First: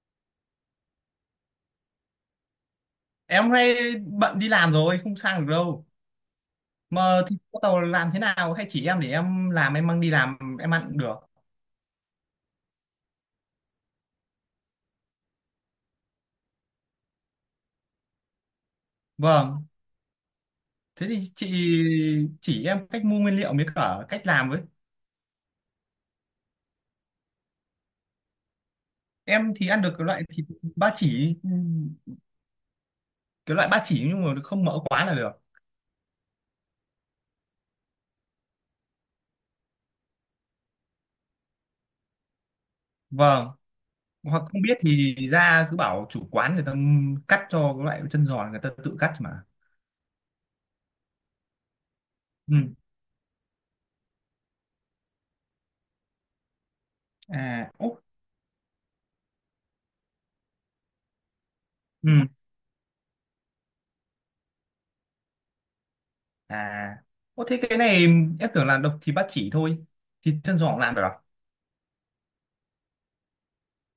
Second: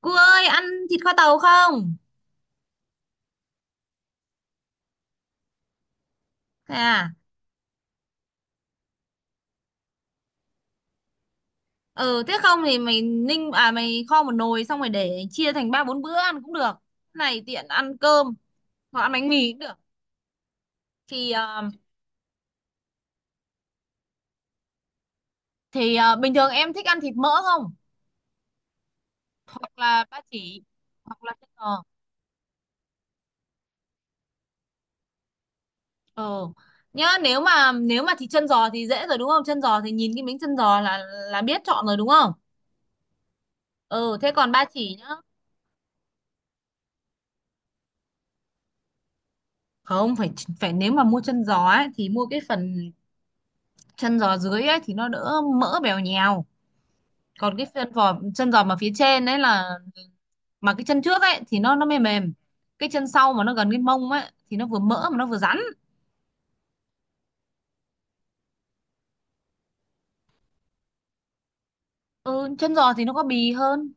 Cô ơi ăn thịt kho tàu không? Em hôm nay bận đi làm rồi, không sang được đâu. Thế à? Mà thì bắt đầu làm thế nào, hay chỉ em để em làm em mang đi làm em ăn cũng được. Ừ, thế không thì mày ninh à, mày kho một nồi xong rồi để chia thành ba bốn bữa ăn cũng được. Này, tiện ăn cơm hoặc ăn bánh mì cũng Vâng, được. thế thì Thì chị ờ, chỉ em cách mua nguyên liệu với cả cách làm với. bình thường em thích ăn thịt mỡ không? Em thì Hoặc ăn được là cái ba loại thịt chỉ ba hoặc là chỉ, chân giò. cái loại ba chỉ nhưng mà không mỡ quá là được. Ừ. Nhá, nếu mà thịt chân giò thì dễ rồi đúng không? Chân giò thì nhìn cái miếng chân giò là biết chọn rồi đúng không? Vâng. Ừ, thế Hoặc còn không ba biết chỉ nhá. thì ra cứ bảo chủ quán người ta cắt cho, cái loại chân giòn người ta tự cắt mà. Không phải phải nếu mà mua chân giò ấy thì mua cái Ừ. phần chân giò dưới ấy thì nó đỡ mỡ bèo nhèo, À còn cái ố. chân giò mà phía trên ấy là mà cái chân trước ấy thì nó mềm Ừ. mềm, cái chân sau mà nó gần cái mông ấy thì nó vừa mỡ mà nó vừa rắn. À ô, thế cái này em tưởng là độc thì ba chỉ thôi, thịt chân giòn làm được à? Ừ, chân giò thì nó có bì hơn,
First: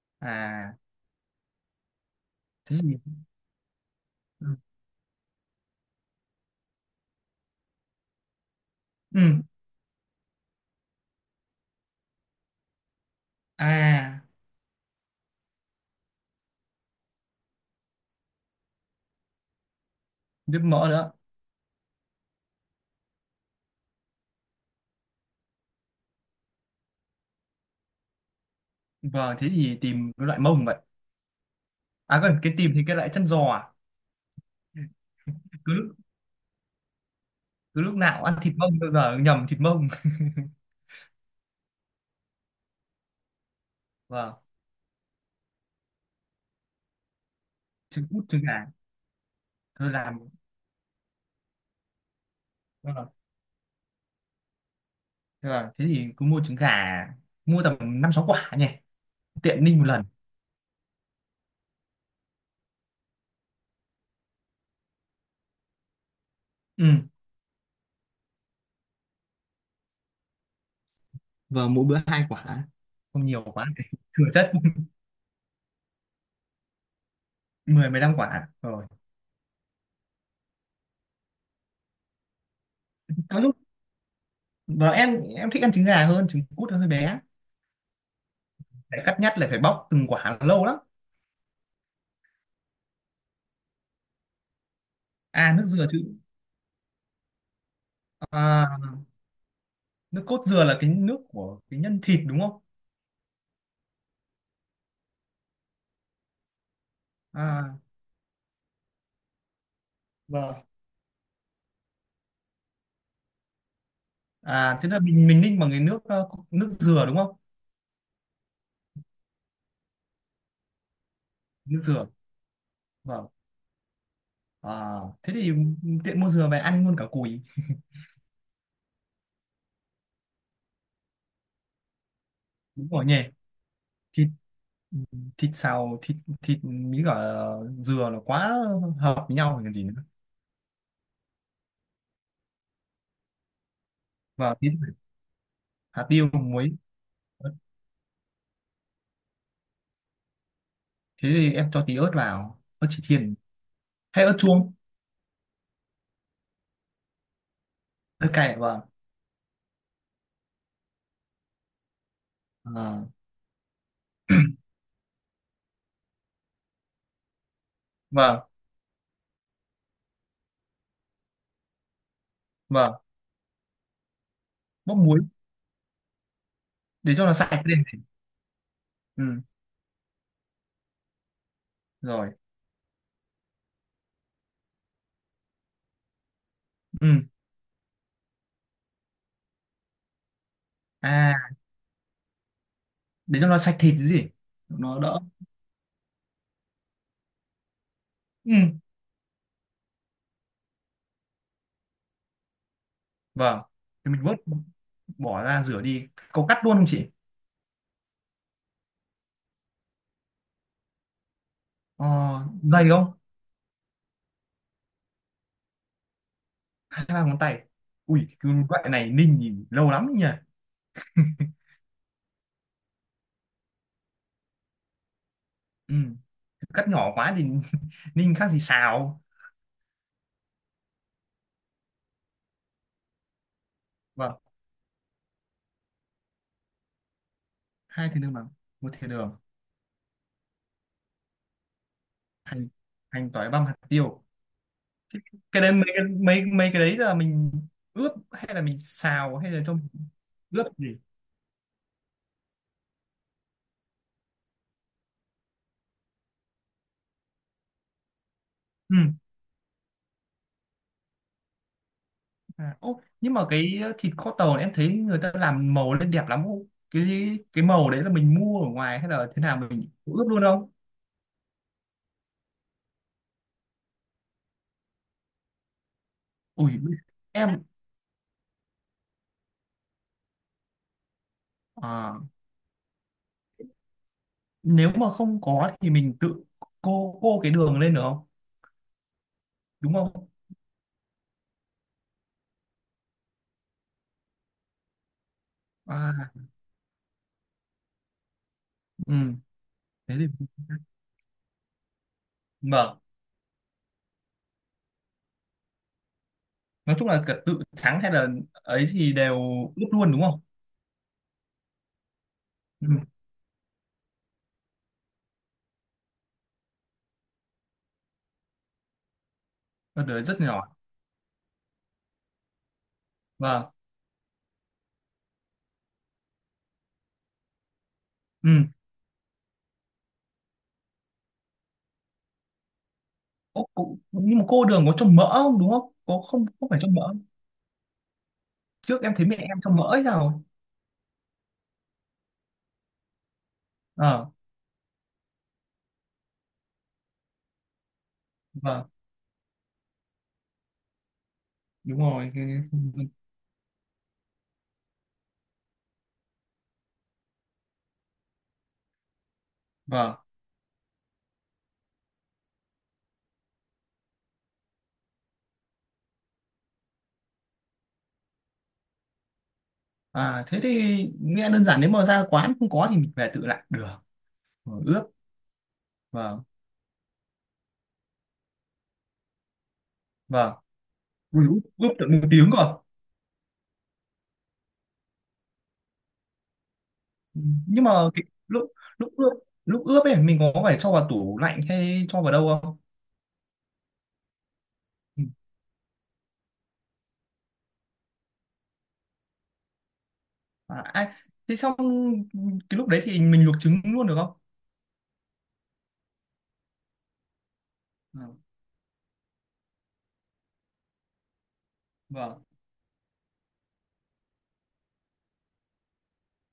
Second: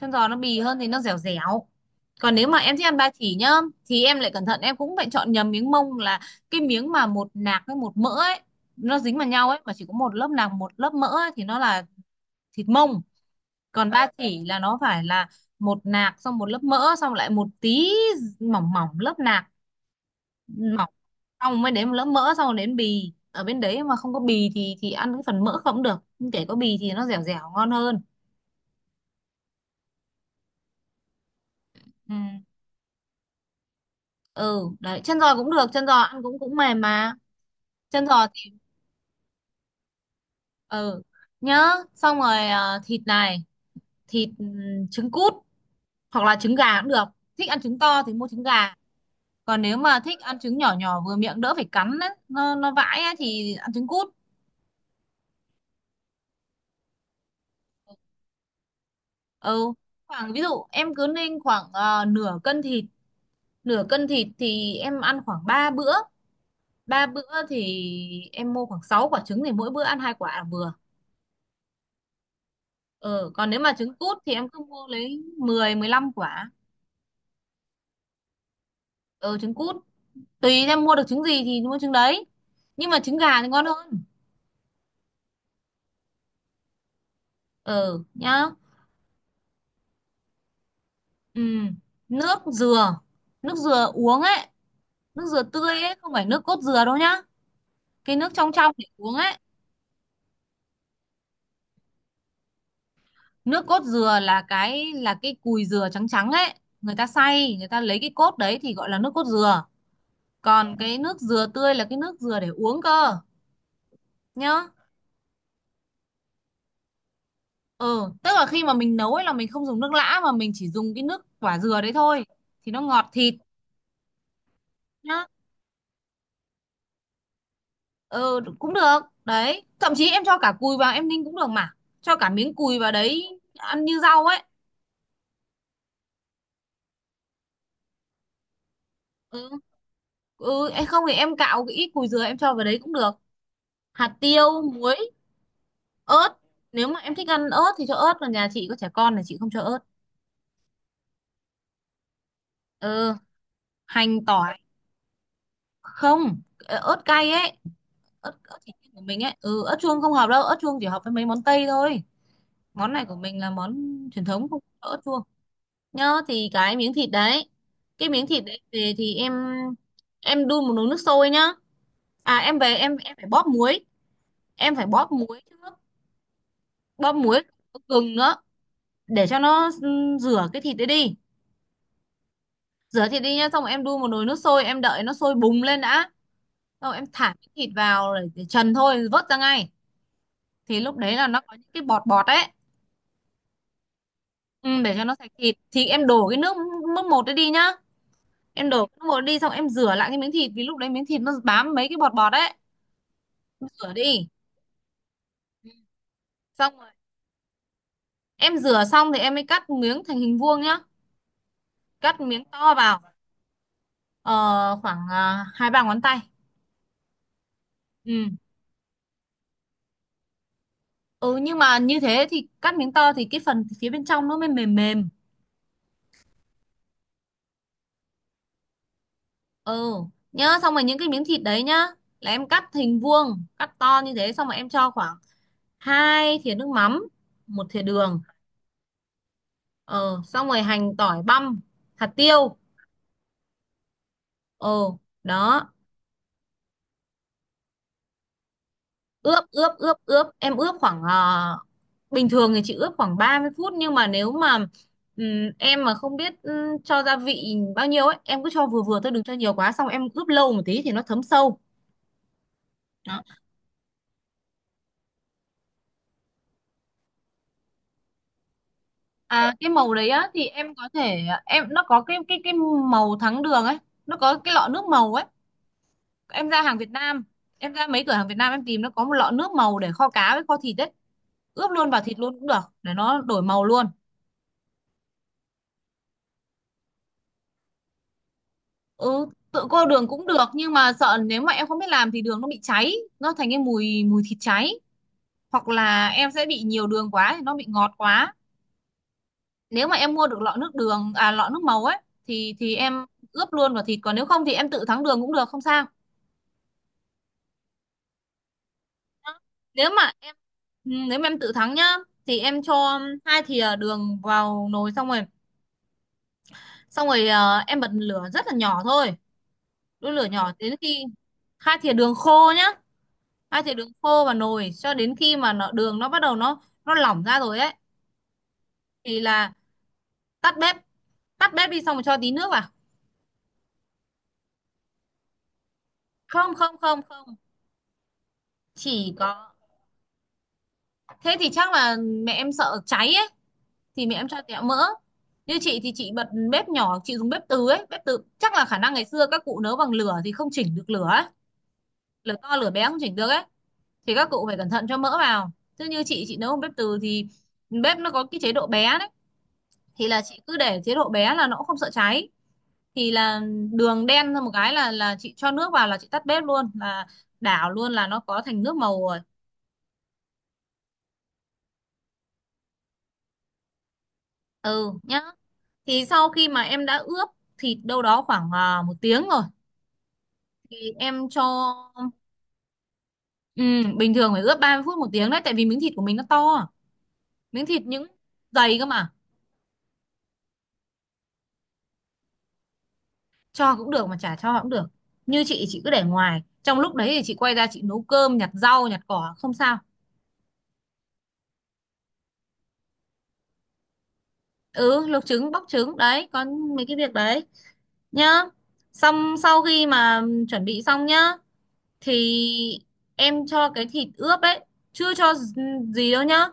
chân giò nó bì À hơn thì nó dẻo dẻo. Còn nếu mà em thế thích ăn thì. ba chỉ nhá thì em lại cẩn Ừ. thận, em cũng phải chọn nhầm miếng mông, là cái miếng mà một nạc với một mỡ ấy, nó dính Ừ. vào nhau ấy mà chỉ có một lớp nạc một lớp mỡ ấy, thì nó là thịt mông. Còn ba À. chỉ là nó phải là một nạc xong một lớp mỡ xong lại một tí mỏng mỏng lớp nạc. Ừ, Nước mỡ mỏng nữa. xong mới đến một lớp mỡ xong rồi đến bì ở bên đấy, mà không có bì thì ăn cái phần mỡ không được, nhưng kể có bì thì nó dẻo dẻo ngon hơn. Vâng, thế thì tìm cái loại mông vậy. Ừ, À còn cái tìm thì cái loại chân giò à. ừ Ừ. đấy, chân giò cũng được, cứ chân giò lúc ăn cũng cũng mềm mà. cứ lúc Chân nào giò ăn thì thịt mông bao giờ nhầm thịt mông. ừ, nhớ. Xong rồi thịt này, thịt Vâng. Trứng cút hoặc là trứng gà cũng được. Thích ăn trứng to Trứng thì cút, mua trứng trứng gà. gà, còn nếu Thôi mà làm. thích ăn trứng nhỏ nhỏ vừa miệng đỡ phải cắn á, nó vãi Vâng. á, thì ăn trứng cút. Vâng, thế thì cứ mua trứng gà, mua tầm năm sáu quả nhỉ. Tiện Ừ, ninh một lần. khoảng, ví dụ em cứ nên khoảng nửa cân thịt. Nửa cân thịt thì em ăn khoảng 3 bữa. Ừ. Ba bữa thì em mua khoảng 6 quả trứng thì mỗi bữa ăn hai quả là vừa. Vâng, mỗi bữa hai quả. Không Ừ, nhiều còn nếu quá mà để trứng cút thừa thì em chất. cứ mua lấy 10-15 quả. 10 15 quả rồi. Ừ, trứng cút, tùy em mua được trứng gì thì mua trứng đấy, nhưng mà trứng gà Nói thì chung ngon hơn. vợ em thích ăn trứng gà hơn trứng cút nó hơi bé, Ừ nhá. phải cắt nhắt lại, phải bóc từng quả lâu lắm. Ừ, nước dừa, nước dừa uống ấy, nước dừa À nước tươi dừa ấy, không chứ. phải nước cốt dừa đâu nhá. Cái nước trong À, trong để uống ấy. nước cốt dừa là cái nước của cái nhân thịt đúng không. Nước cốt dừa là cái cùi dừa trắng trắng ấy, người ta xay, người À, ta lấy cái cốt đấy thì gọi là nước cốt dừa. vâng. Còn cái nước dừa tươi là cái nước dừa để uống cơ, nhá. À thế là mình ninh bằng cái nước nước dừa đúng không. Ừ, tức là khi mà mình nấu ấy là mình không dùng nước lã mà mình chỉ dùng cái nước quả dừa Nước đấy dừa. thôi, thì nó ngọt Vâng. thịt. À, Nhá. thế thì tiện mua dừa về ăn luôn cả cùi. Ừ cũng được, đấy, thậm chí em cho cả cùi vào em ninh cũng được mà, cho cả miếng cùi Đúng vào rồi nhỉ. đấy ăn như rau thịt ấy. thịt xào thịt thịt với cả dừa là quá hợp với Ừ. nhau rồi còn gì nữa. Ừ, em không thì em cạo cái ít cùi dừa em cho vào đấy cũng được. Hạt Vâng tiêu, tí rồi. muối, Hạt tiêu ớt. muối. Nếu mà em thích ăn ớt thì cho ớt, còn nhà chị có trẻ con là chị không cho ớt. Thế thì em cho tí ớt vào, ớt chỉ Ừ, thiên. hành Hay ớt tỏi. chuông. Không, ớt cay ấy. Ớt Ớt, cay, ớt chỉ vâng. của mình ấy, ừ, ớt chuông không hợp đâu, ớt chuông chỉ hợp với mấy món tây thôi. Món này À, của mình là món truyền thống, không có ớt chuông. Nhớ, thì cái miếng thịt đấy, cái miếng vâng thịt đấy về thì em đun một nồi nước sôi nhá. À, em về vâng. em phải bóp muối. Em phải Bóp bóp muối. muối trước. Bóp Để cho nó muối. sạch Có lên. gừng nữa. Để cho Ừ. nó rửa cái thịt đấy đi. Rồi. Rửa thịt đi nhá, xong rồi em đun một nồi nước sôi, em đợi nó sôi bùng lên đã, xong rồi em Ừ. thả cái thịt vào để trần thôi, vớt ra ngay. Thì lúc đấy là nó À có những cái bọt bọt ấy. để cho nó sạch thịt chứ gì. Ừ, để Nó cho nó đỡ. sạch thịt thì em đổ cái nước mức một đấy đi nhá. Em Ừ. đổ cái nước một đi, xong em rửa lại cái miếng thịt vì lúc đấy miếng thịt nó bám mấy cái bọt bọt ấy, Vâng. em rửa Thì mình đi. vớt bỏ ra Ừ. rửa đi, có cắt luôn Xong không rồi, chị. em rửa xong thì em mới cắt miếng thành hình vuông nhá. Ờ, Cắt miếng to dày vào. không. Ờ, Khoảng hai ba ngón tay. Hai ba ngón tay. Ui Ừ. cái loại này ninh thì lâu lắm nhỉ. Ừ, nhưng mà như thế thì cắt miếng to thì cái phần phía bên trong nó mới mềm mềm. Ừ. Cắt nhỏ quá thì ninh khác gì xào. Ừ, nhớ xong rồi những cái miếng thịt đấy nhá, là em cắt hình vuông, cắt to như thế Vâng. xong rồi em cho khoảng 2 thìa nước mắm, một thìa Hai đường. thìa đường bằng một thìa đường. ờ Xong rồi hành tỏi băm, hạt tiêu. Hành, hành tỏi băm, hạt tiêu. Ờ, Thế cái đó. đấy, mấy cái đấy là mình ướp hay là mình xào ướp hay là ướp trong. ướp ướp, em Ướp ướp gì. khoảng bình thường thì chị ướp khoảng 30 phút, nhưng mà nếu mà ừm, em mà không biết cho gia vị bao nhiêu ấy, em cứ cho vừa Ừ. vừa thôi, đừng cho nhiều quá, xong em ướp lâu một tí thì nó thấm sâu. À, ô, nhưng mà cái thịt kho tàu này em thấy người ta làm màu lên đẹp lắm ô. Cái màu đấy là mình mua ở ngoài hay là thế À, nào, cái mình màu đấy ướp á luôn thì không? em có thể em nó có cái màu thắng đường ấy, nó có cái lọ nước màu ấy. Em ra Ui hàng Việt Nam, em. em ra mấy cửa hàng Việt Nam em tìm, nó có một lọ nước màu để kho cá với kho thịt ấy. Ướp luôn vào À, thịt luôn cũng được để nó đổi màu luôn. nếu mà không có thì mình tự cô cái đường lên được không? Ừ, tự cô Đúng đường cũng không? được, nhưng mà sợ nếu mà em không biết làm thì đường nó bị cháy, nó thành cái mùi mùi thịt cháy, hoặc là À. em sẽ bị nhiều đường quá thì nó bị ngọt quá. Ừ Nếu mà em thế mua được thì. lọ nước đường, à, lọ nước màu ấy thì Vâng. em ướp luôn vào thịt, còn nếu không thì em tự thắng đường cũng được không sao. Nói chung là cả tự thắng hay là ấy thì đều ướp nếu mà luôn đúng em không? nếu mà em tự thắng nhá thì em Ừ. cho 2 thìa đường vào nồi xong rồi. Em bật lửa rất là nhỏ thôi, Con đun lửa đường rất nhỏ đến nhỏ. khi 2 thìa đường khô nhá. hai Vâng. thìa đường khô vào nồi cho đến khi mà đường bắt đầu nó lỏng ra rồi ấy Ừ. thì là tắt bếp. Tắt bếp đi, xong rồi cho tí nước vào. Ô, cô, nhưng mà cô đường có cho mỡ không đúng không? Có, không Không, không không, phải cho không, mỡ. không, Trước em chỉ thấy mẹ có. em cho mỡ hay sao? Thế thì chắc là mẹ em sợ cháy à? Thì mẹ em Ờ. cho tẹo mỡ. Như chị thì chị bật bếp nhỏ, chị dùng bếp từ ấy, bếp từ chắc là khả Vâng năng ngày xưa các cụ nấu bằng lửa thì không chỉnh được lửa ấy. đúng rồi Lửa to lửa bé không cái- chỉnh được ấy thì các cụ phải cẩn thận cho mỡ vào, chứ như chị nấu bằng bếp từ thì bếp nó có cái chế độ bé đấy thì vâng. là chị cứ để chế độ bé là nó cũng không sợ cháy, thì là đường đen ra một cái là chị cho nước vào là chị tắt bếp luôn là đảo luôn là nó có thành nước màu rồi. À thế thì nghe đơn giản, nếu mà ra quán không có thì mình về tự làm được. Ừ, Ừ ướp. nhá. Thì sau Vâng. khi mà em đã ướp thịt đâu đó khoảng 1 tiếng rồi Vâng. thì em cho. Ui, ướp tận một tiếng cơ. Ừ, bình thường phải ướp 30 phút 1 tiếng đấy, tại vì miếng thịt của mình nó to, miếng thịt Nhưng mà những cái, lúc dày cơ mà. lúc ướp lúc ướp ấy mình có phải cho vào tủ lạnh hay cho vào đâu không. Cho cũng được mà chả cho cũng được, Ừ. như chị cứ để ngoài, trong lúc đấy thì chị quay ra chị nấu cơm nhặt rau nhặt cỏ không sao. À, ai. Thế xong, cái lúc đấy thì mình luộc trứng luôn được không. Ừ, luộc trứng bóc trứng đấy, có mấy cái việc đấy Ừ, nhá. Xong sau khi mà chuẩn bị xong nhá thì vâng. em cho cái thịt ướp ấy, chưa cho gì đâu nhá,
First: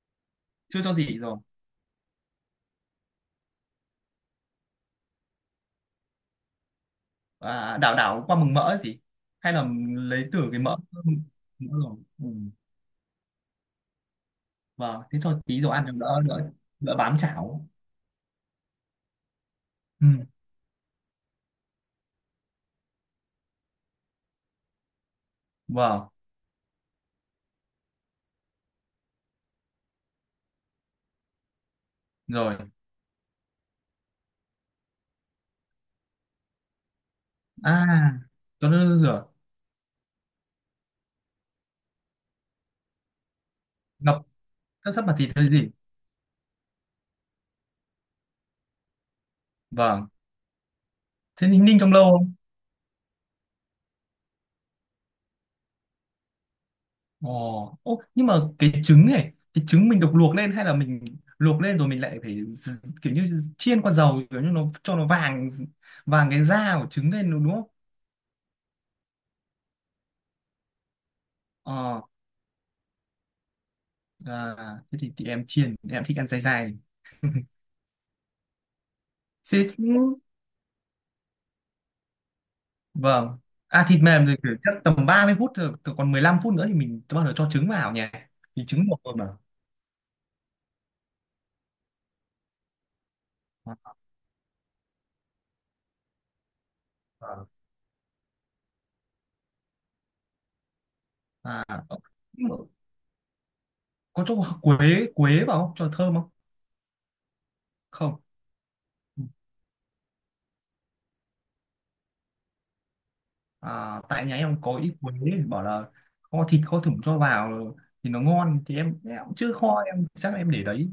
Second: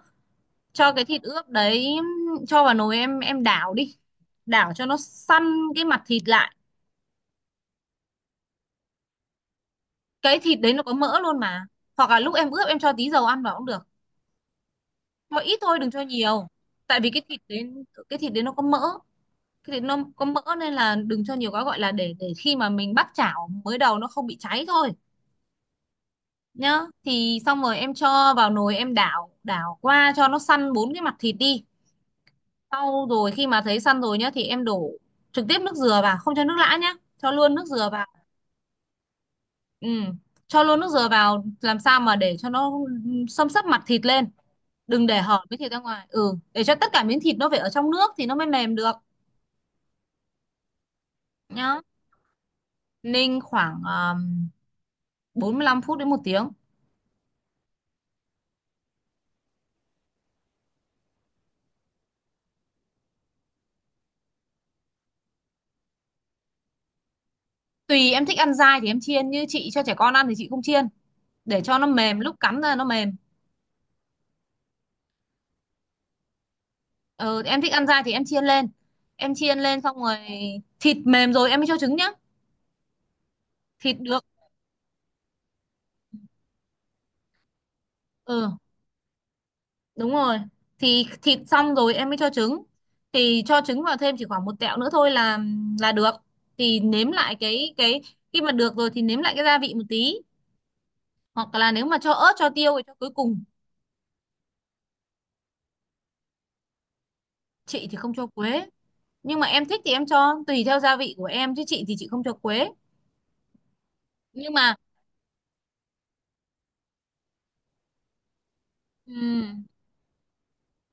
Chưa cho cho cái gì thịt rồi. ướp đấy cho vào nồi, em đảo đi, đảo cho nó săn cái mặt thịt lại. À, đảo đảo qua mừng mỡ gì, hay là lấy Cái từ thịt cái đấy mỡ nó có mỡ mỡ luôn mà. Rồi. Hoặc là Ừ. lúc em ướp em cho tí dầu ăn vào cũng được, Vâng, thế cho cho ít tí dầu thôi ăn đừng cho cho đỡ nhiều, đỡ đỡ tại vì bám cái thịt chảo. đấy, cái thịt đấy nó có mỡ, cái thịt nó Ừ. có mỡ nên là đừng cho nhiều quá, gọi là để khi mà mình bắt chảo mới đầu nó không bị cháy thôi. Vâng. Nhá, thì xong rồi em cho vào nồi em đảo đảo qua cho nó săn bốn cái mặt thịt đi. Rồi. Sau rồi khi mà thấy săn rồi nhá thì em đổ trực tiếp nước dừa vào, không cho nước lã nhá, cho luôn nước dừa vào. À cho nó rửa. Ừ. Cho luôn nước dừa vào làm sao mà để cho nó xâm xấp mặt thịt Ngập, lên, sắp sắp đừng vào để thịt hở hay miếng gì. thịt ra ngoài, ừ, để cho tất cả miếng thịt nó phải ở trong nước thì nó mới mềm được. Vâng, thế ninh ninh Nhá. trong lâu không. Ninh khoảng 45 phút đến 1 tiếng. Ồ ô, nhưng mà cái trứng này, cái trứng mình được luộc lên hay là mình luộc lên rồi mình lại phải kiểu như chiên qua dầu kiểu như nó, cho nó vàng vàng cái da của trứng lên đúng không. Tùy em thích ăn dai thì em chiên, như chị cho trẻ con ăn thì chị không chiên, để cho nó Ờ. mềm, lúc cắn ra nó mềm. À, thế thì em chiên, em thích ăn dai dai. Ừ, em thích ăn dai thì em chiên lên. Em chiên Thế. lên xong rồi thịt mềm rồi em mới cho trứng nhá. Vâng. À Thịt thịt được. mềm thì kiểu chắc tầm 30 phút rồi, từ còn 15 phút nữa thì mình bắt đầu cho trứng vào nhỉ. Ừ, Thì trứng luộc rồi mà. đúng rồi, thì thịt xong rồi em mới cho trứng, thì cho trứng vào thêm chỉ khoảng một tẹo nữa thôi là được. Thì nếm lại Vâng. Cái khi mà được rồi thì nếm lại cái gia vị một tí, hoặc À, là nếu mà cho ớt cho nhưng mà tiêu thì cho cuối cùng. có cho quế quế vào không? Cho thơm không? Chị thì không Không. cho quế, nhưng mà em thích thì em cho tùy theo gia vị của em, chứ chị thì chị không cho quế. À, tại nhà Nhưng em mà có ít quế, bảo là kho thịt kho thủng cho vào thì nó ngon, thì em cũng chưa ừm, kho, em chắc là em để đấy.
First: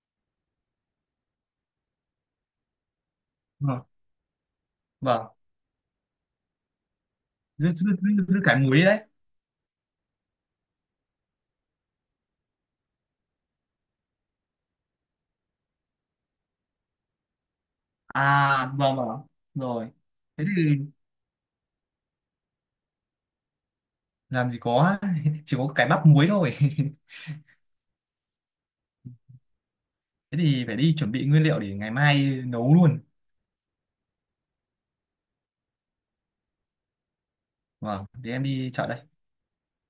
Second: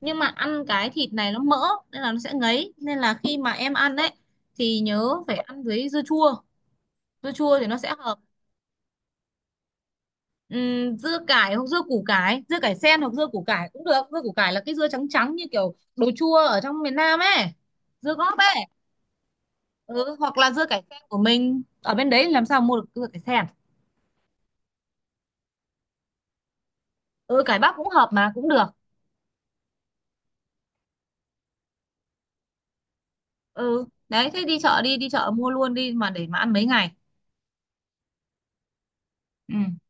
nhưng mà ăn cái thịt này nó mỡ nên là nó sẽ ngấy, nên là khi mà em Vâng. ăn ấy thì nhớ Vâng. phải ăn với dưa chua, dưa chua thì Dư, nó sẽ dư, hợp. dư, dư cả muối đấy. Dưa cải hoặc dưa củ cải, dưa cải sen hoặc dưa củ cải cũng được, dưa củ cải là cái dưa trắng trắng như kiểu đồ chua ở trong miền Nam ấy, dưa góp ấy. À vâng vâng. Rồi. Ừ, hoặc Thế là dưa thì cải sen của mình ở bên đấy làm sao mua được dưa cải sen. làm gì có chỉ có cái bắp muối thôi. Ừ, cải bắp cũng hợp mà cũng được. Thế thì phải đi chuẩn bị nguyên liệu để ngày mai nấu luôn. Ừ đấy, thế đi chợ đi, đi chợ mua luôn đi mà để mà ăn mấy ngày. Vâng để em đi chợ đây. Ừ.